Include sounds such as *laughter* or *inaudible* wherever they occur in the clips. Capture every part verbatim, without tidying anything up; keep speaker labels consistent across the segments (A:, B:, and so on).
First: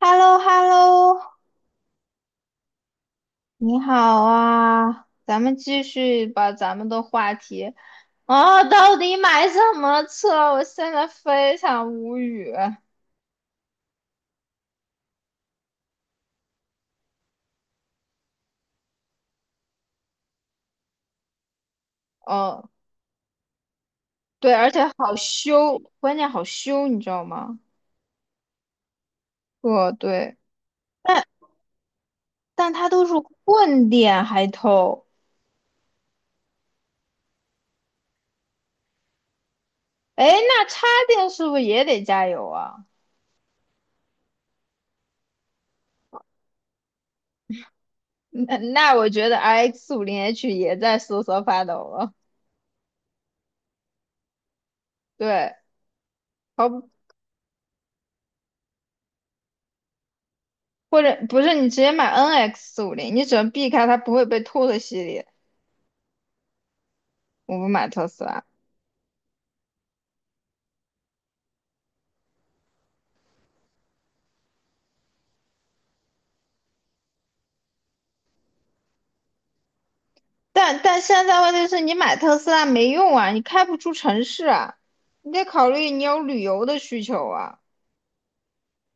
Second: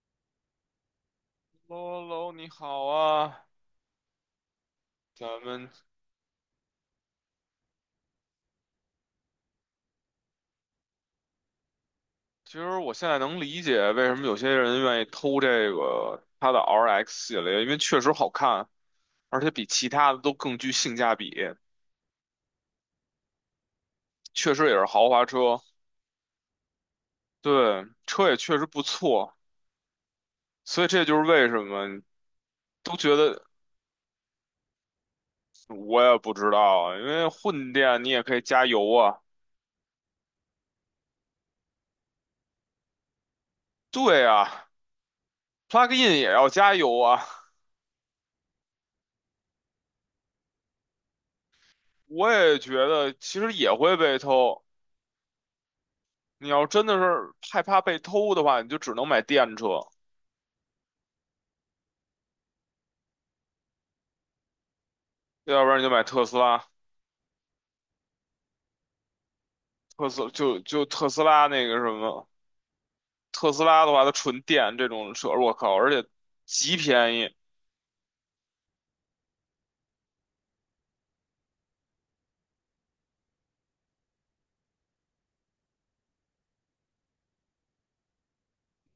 A: h e l l o h e l l o。
B: 喽喽，你好啊，
A: 你好啊，
B: 咱
A: 咱们
B: 们
A: 继续把咱们的话题。哦，到底买什么车？我现在非常无
B: 其
A: 语。
B: 实我现在能理解为什么有些人愿意偷这个它的 R X 系列，因为确实好看，而且比其他的都更具性价比，
A: 嗯，
B: 确
A: 对，
B: 实
A: 而
B: 也
A: 且
B: 是豪
A: 好
B: 华车。
A: 修，关键好修，你知道吗？
B: 对，车也确实不错。
A: 哦，对，
B: 所以这就是
A: 但
B: 为什么
A: 但它
B: 都
A: 都是
B: 觉得
A: 混电还偷，
B: 我也不知道啊，因为混电你也可以加油啊。
A: 哎，那插电是不是也得加油啊？
B: 对啊，plug in 也要加油啊。
A: 那那我觉得 R X 五零 H 也在瑟瑟发抖了。
B: 我也觉得其实也会被偷。
A: 对，
B: 你要真的
A: 好。
B: 是害怕被偷的话，你就只能买电车，
A: 或者不是你直接买 N X 四五零，你只能避开它不会被偷的系列。
B: 要不然你就买特斯拉。
A: 我不买特斯拉，
B: 特斯就就特斯拉那个什么，特斯拉的话，它纯电这种车，我靠，而且极便宜。
A: 但但现在问题是你买特斯拉没用啊，你开不出城市啊，你得考虑你有旅游的需求啊。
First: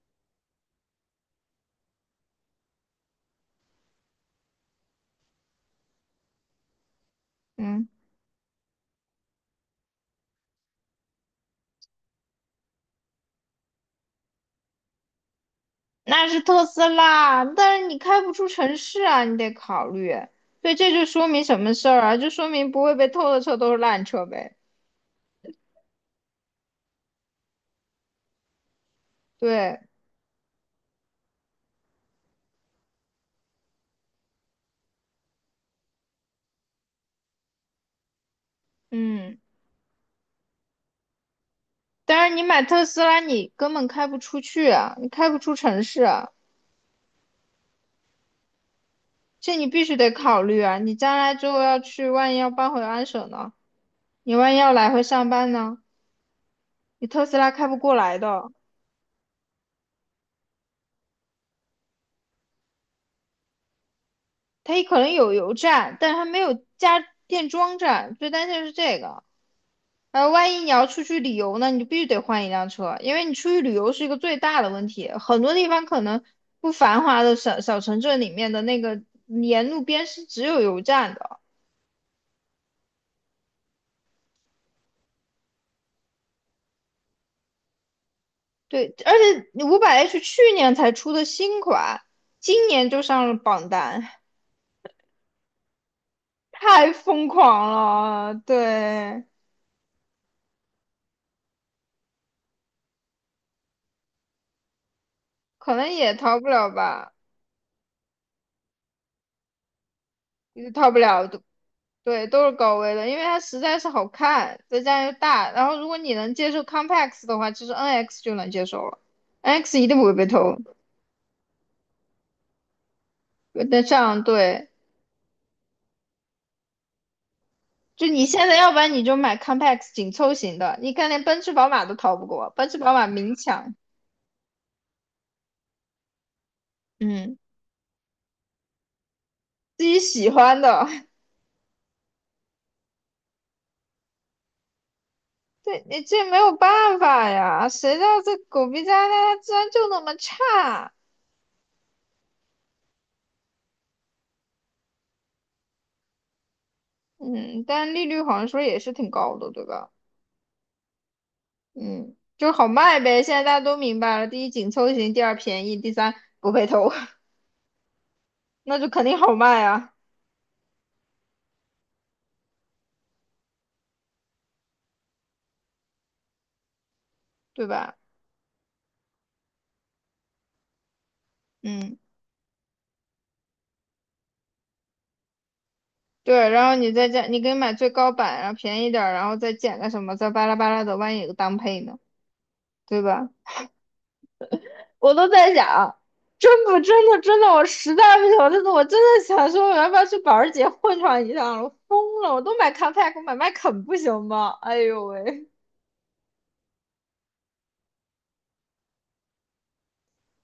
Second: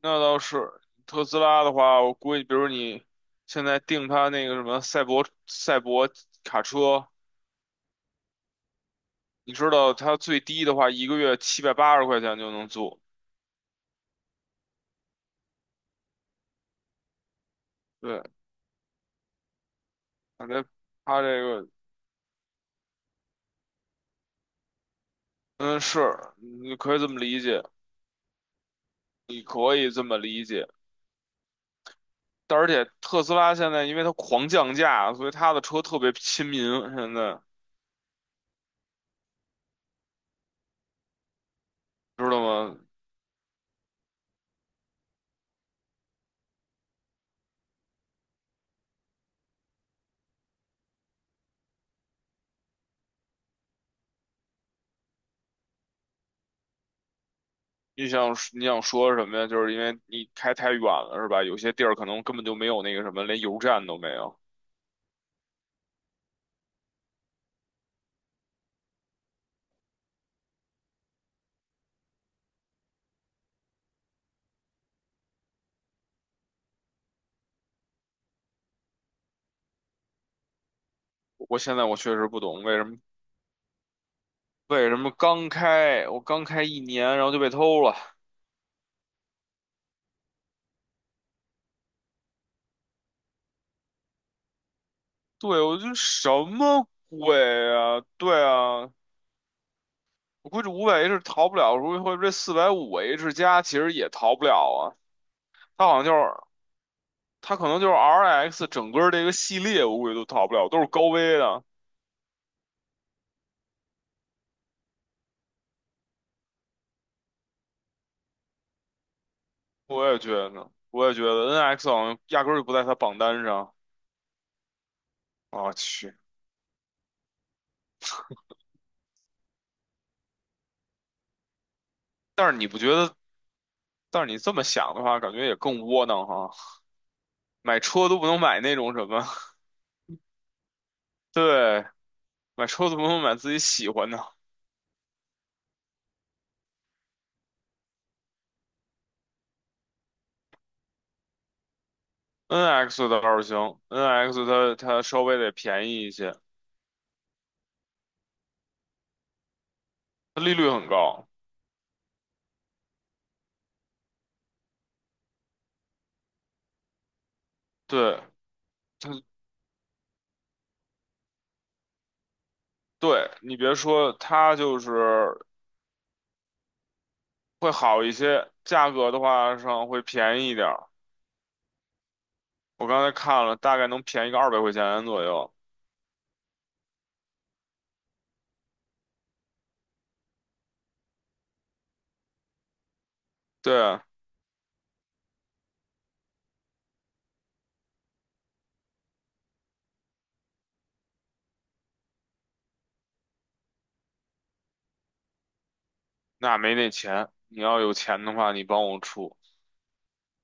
B: 那倒是，特斯拉的话，我估计，比如你现在订它那个什么赛博赛博卡车，
A: 嗯，
B: 你知道它最低的话，一个月七百八十块钱就能租。
A: 那是特斯拉，但是你开
B: 对，
A: 不出城市啊，你得考虑。
B: 反正
A: 对，这就
B: 它
A: 说
B: 这
A: 明什
B: 个，
A: 么事儿啊？就说明不会被偷的车都是烂车呗。
B: 嗯，是，你可以这么理解，你可
A: 对，
B: 以这么理解。但而且特斯拉现在因为它狂降价，所以它的车特别亲民。现在
A: 嗯，但
B: 知
A: 是你
B: 道
A: 买
B: 吗？
A: 特斯拉，你根本开不出去啊，你开不出城市啊。这你必须得考虑啊！你将来之后要去，万一要搬回安省呢？你万一要来回上班呢？你特斯拉开不过
B: 你
A: 来
B: 想
A: 的，
B: 你想说什么呀？就是因为你开太远了，是吧？有些地儿可能根本就没有那个什么，连油站都没有。
A: 它也可能有油站，但是它没有加电桩站，最担心的是这个。呃，万一你要出去旅游呢，你就必须得换一辆车，因为你出去旅游是一个最大的问题。很多地方可能不繁华的小小城镇里面的那个沿路边是只有油站的，
B: 我现在我确实不懂为什么为什么刚开我刚开一年，然后就被偷了。
A: 对，而且五百 H 去年才出的新款，今年就上了榜单。
B: 对，我就什么
A: 太疯
B: 鬼
A: 狂
B: 啊？
A: 了，
B: 对啊，
A: 对，
B: 我估计五百 H 逃不了，如果或者这四百五 H 加其实也逃不了啊。
A: 可
B: 它
A: 能
B: 好像就
A: 也
B: 是
A: 逃不了吧，
B: 它可能就是 R X 整个这个系列，我估计都逃不了，
A: 也
B: 都是
A: 逃不
B: 高
A: 了，
B: 危的。
A: 对，都是高危的，因为它实在是好看，再加上又大，然后如果你能接受 Compax 的话，其实 N X 就能接受了，N X 一定不
B: 我
A: 会
B: 也
A: 被
B: 觉
A: 偷。
B: 得，我也觉得 N X 好像压根儿就不在它榜单上。
A: 那这样对，
B: 我去，
A: 就你现在要不然你就买 Compax 紧凑型的，你看连奔驰、宝马都逃不过，
B: 但是你
A: 奔驰、
B: 不觉
A: 宝马
B: 得？
A: 明抢，
B: 但是你这么想的话，感觉也更窝囊哈。
A: 嗯，
B: 买车都不能买那种什么，*laughs*
A: 自己喜欢的。*laughs*
B: 对，买车都不能买自己喜欢的。
A: 对，你这没有办法呀，谁知道这狗逼家它它居然就那么差？
B: N X 倒是行，N X 它它稍微得便宜一些，
A: 嗯，但利率好像说也是挺高的，对吧？
B: 它利率很高。
A: 嗯，就是好卖呗。现在大家都明白了，第一紧凑型，第二便宜，第三不被偷，
B: 对，
A: *laughs* 那就肯定
B: 它
A: 好卖啊，
B: 对你别说，它就是
A: 对
B: 会
A: 吧？
B: 好一些，价格的话上会便宜一点儿。
A: 嗯，
B: 我刚才看了，大概能便宜个二百块钱左右。
A: 对。然后你再加，你可以买最高版，然后便宜点儿，然后再减个什么，再巴拉巴拉的，万一有个当配呢，对吧？
B: 对啊，
A: 我都在想，真不真的真的，我实在不行，我真的我真的想说，我要不要去保时捷混上一趟了？我疯了，我都买 Compact，我买迈凯不行吗？哎呦喂！
B: 那没那钱，你要有钱的话，你帮我出，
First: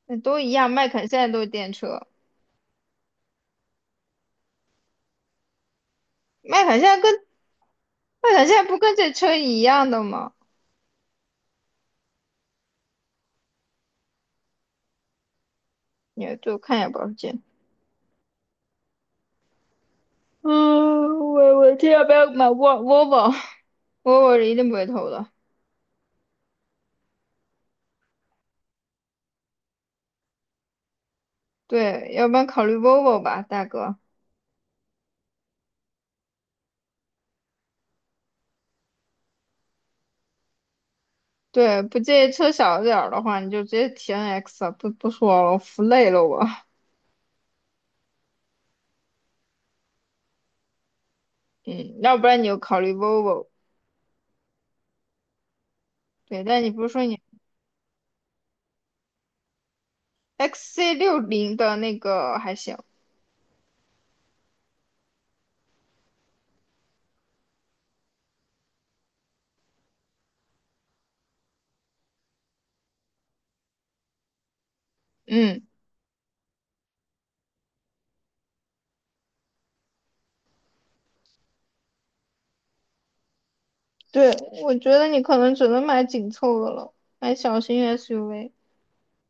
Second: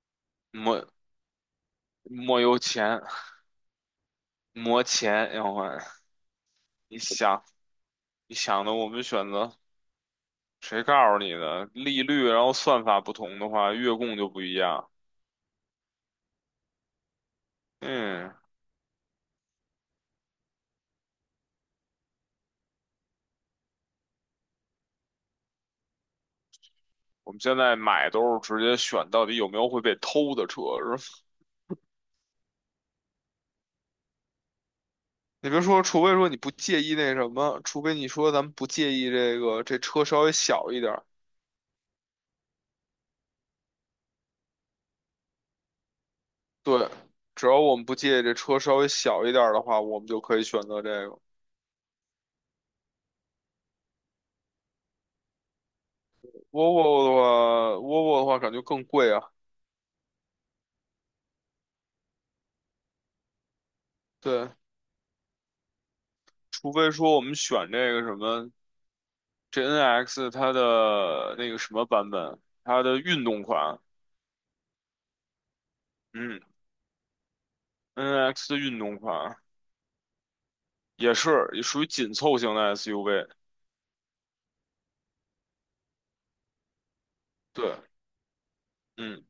A: 那都一样，
B: 没
A: 麦肯现在都是电车，
B: 没有钱，没钱，要换。
A: 麦肯现
B: 你
A: 在跟
B: 想，
A: 麦
B: 你
A: 肯现在
B: 想的
A: 不
B: 我
A: 跟
B: 们
A: 这
B: 选
A: 车
B: 择，
A: 一样的吗？
B: 谁告诉你的？利率，然后算法不同的话，月供就不一样。
A: 也就看也不要见。
B: 嗯，
A: 嗯，我我这要不要买 Vol- v o l v o v o v o *laughs* 是一定不会投的。
B: 我们现在买都是直接选到底有没有会被偷的车。
A: 对，要不然考虑 Volvo 吧，大哥。
B: 你别说，除非说你不介意那什么，除非你说咱们不介意这个这车稍微小一点儿。
A: 对，不介意车小点儿的话，你就直接提 N X 了，不不说了，我服累了我。
B: 对，只要我们不介意这车稍微小一点儿的话，我们就可以选择这个。
A: *laughs* 嗯，要不然你就考虑 Volvo。对，但你不是说
B: Volvo 的
A: 你
B: 话，Volvo 的话感觉更贵啊。
A: x c 六零的那个还行？
B: 对，除非说我们选这个什么这 n x 它的那个什么版本，它的运动款。
A: 嗯。
B: 嗯，N X 的运动款也是也属于紧凑型的 S U V。
A: 对，我觉得你可能只能买紧凑的了，买小
B: 对，
A: 型 S U V。
B: 嗯，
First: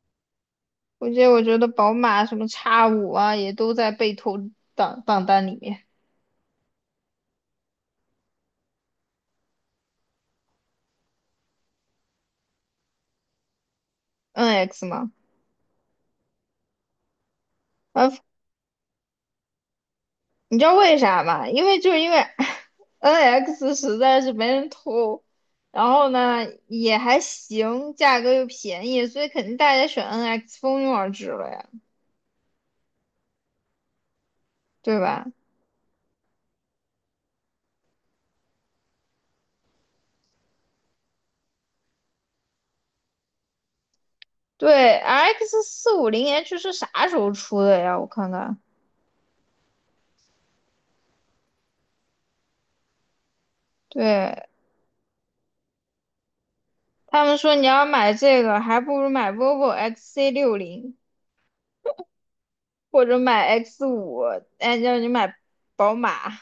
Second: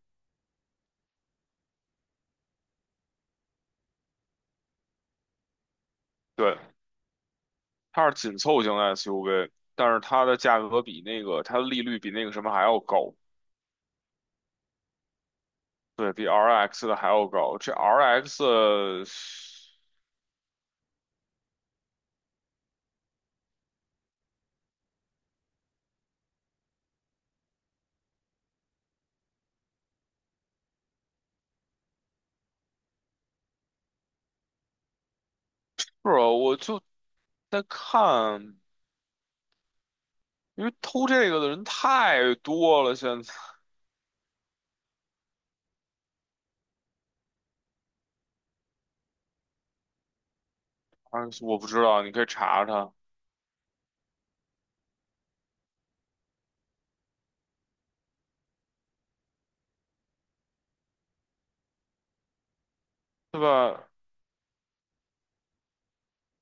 A: 我觉得，我觉得宝马什么叉五啊，也都在被投档榜单里面。
B: 对。它是紧凑型 S U V，但是它的价格比那个它的利率比那个什么还要高。
A: N X 嘛，
B: 对，比 R X 的还要高。这
A: 啊，
B: R X 呃是
A: 你知道为啥吗？因为就是因为 *laughs* N X 实在是没人投，然后呢也还行，价格又便宜，所以肯定大家选 N X 蜂拥而至了呀，对吧？
B: 啊，我就在看，因为偷这个的人太多了，现在
A: 对，R X 四五零 H 是啥时候出的呀？我看看，
B: R X 我不知道，你可以查查，
A: 对，他们说你要买这个，还不如买 vivo X C 六零或者
B: 对
A: 买 X
B: 吧？
A: 五，哎，让你买宝马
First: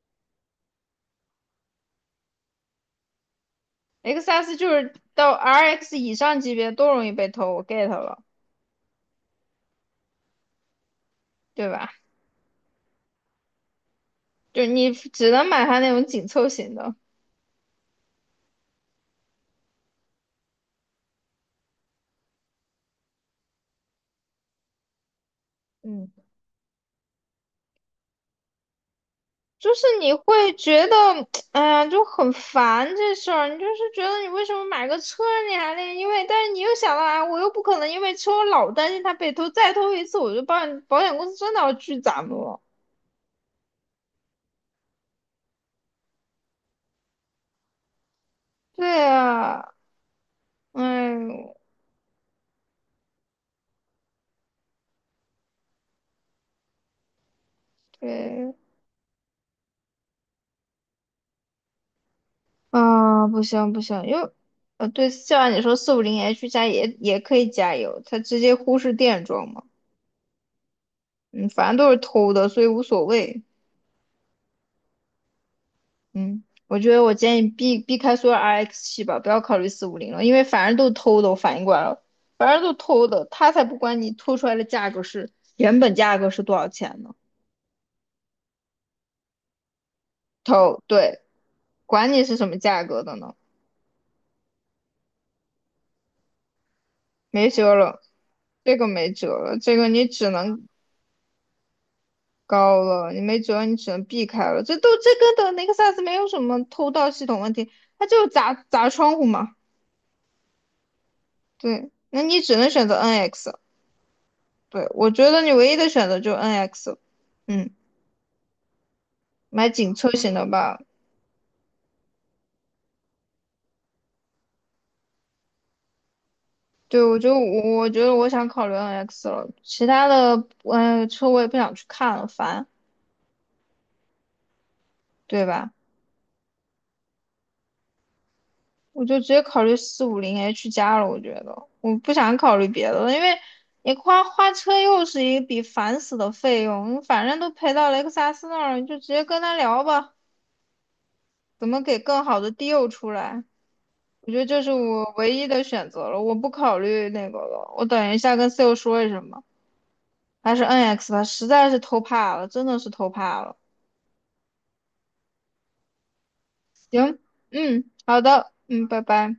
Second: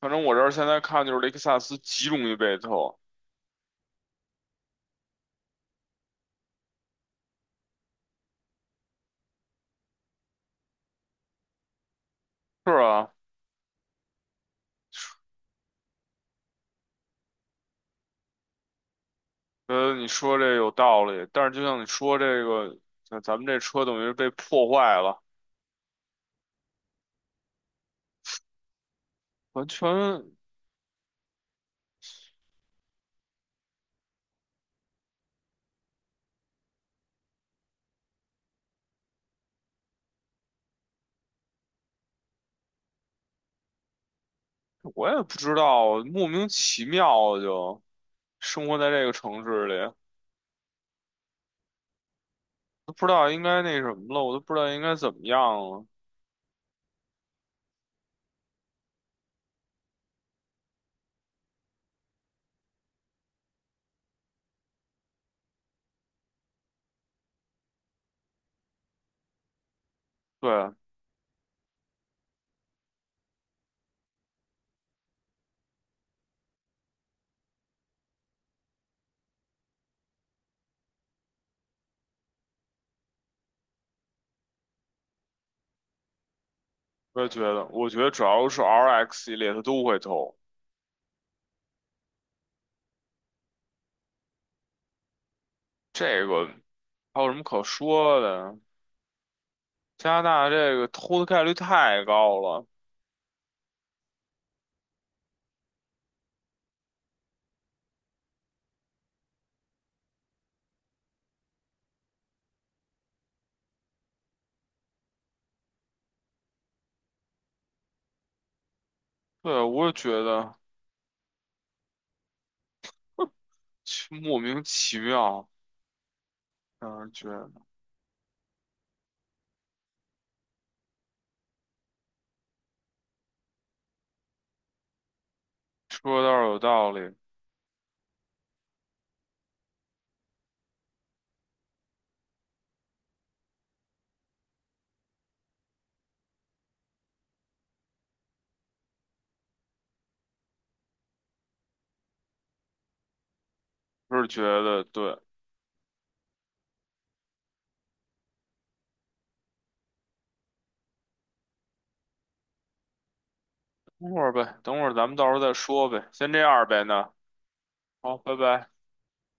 B: 反正我这儿现在看就是雷克萨斯极容易被偷，
A: X S，就是到 R X 以上级别都容易被偷，我 get 了，对吧？
B: 是啊，
A: 就你只能买它那种紧凑型的，
B: 呃，你说这有道理，但是就像你说这个，咱咱们这车等于是被破坏了，
A: 嗯，
B: 完
A: 就是
B: 全。
A: 你会觉得，*tsk* 哎呀，就很烦这事儿，你就是觉得你为什么买个车你还那个，因为，但是你又想到，啊，我又不可能因为车我老担心它被偷，再偷一次我就保险保险公司真的要拒咱们了。
B: 我也不知道，莫名其妙就生活在
A: 对
B: 这个城市
A: 啊，
B: 里，
A: 哎呦，
B: 都不知道应该那什么了，我都不知道应该怎么样了。
A: 对啊，不行不行，因为呃，对，就像你说四五零 H 加也也可以加油，它直接忽视电装嘛，
B: 对，
A: 嗯，反正都是偷的，所以无所谓，嗯，我觉得我建议避避开所有 R X 七吧，不要考虑四五零了，因为反正都是偷的，我反应过来了，反正都偷的，他才不管你偷出来的价格是原本价格是多少钱呢，
B: 我也觉得，我觉得只要是 R X 系列，它都会偷。
A: 偷，对，管你是什么价格的呢，
B: 这个还有什么
A: 没
B: 可
A: 辙了。
B: 说的？
A: 这个没辙了，这个你
B: 加拿
A: 只
B: 大
A: 能
B: 这个偷的概率太高了。
A: 高了，你没辙，你只能避开了。这都这跟的雷克萨斯没有什么偷盗系统问题，它就是砸砸窗户嘛。对，那你只能选择 N X。对，我觉得你唯一的选择就是 N X。嗯，
B: 对，
A: 买
B: 我
A: 紧
B: 也
A: 凑
B: 觉
A: 型的
B: 得
A: 吧。
B: 其莫名其妙，让
A: 对，
B: 人
A: 我
B: 觉
A: 就
B: 得
A: 我我觉得我想考虑 N X 了，其他的嗯、呃车我也不想去看了，烦，对吧？
B: 说的倒是有道理，
A: 我就直接考虑四五零 H 加了，我觉得我不想考虑别的了，因为你花花车又是一笔烦死的费用，反正都赔到雷克萨斯那儿了，你就直接跟他聊吧，怎么给更好的 deal 出来？
B: 就是
A: 我觉
B: 觉
A: 得这是
B: 得
A: 我
B: 对。
A: 唯一的选择了，我不考虑那个了，我等一下跟 sale 说一声吧，还是 N X 吧，实在是偷怕了，真的是偷怕了。
B: 等会儿呗，等会儿咱们到时候再说呗，先这样呗那
A: 行，嗯，
B: 好，
A: 好
B: 拜
A: 的，
B: 拜。
A: 嗯，拜拜。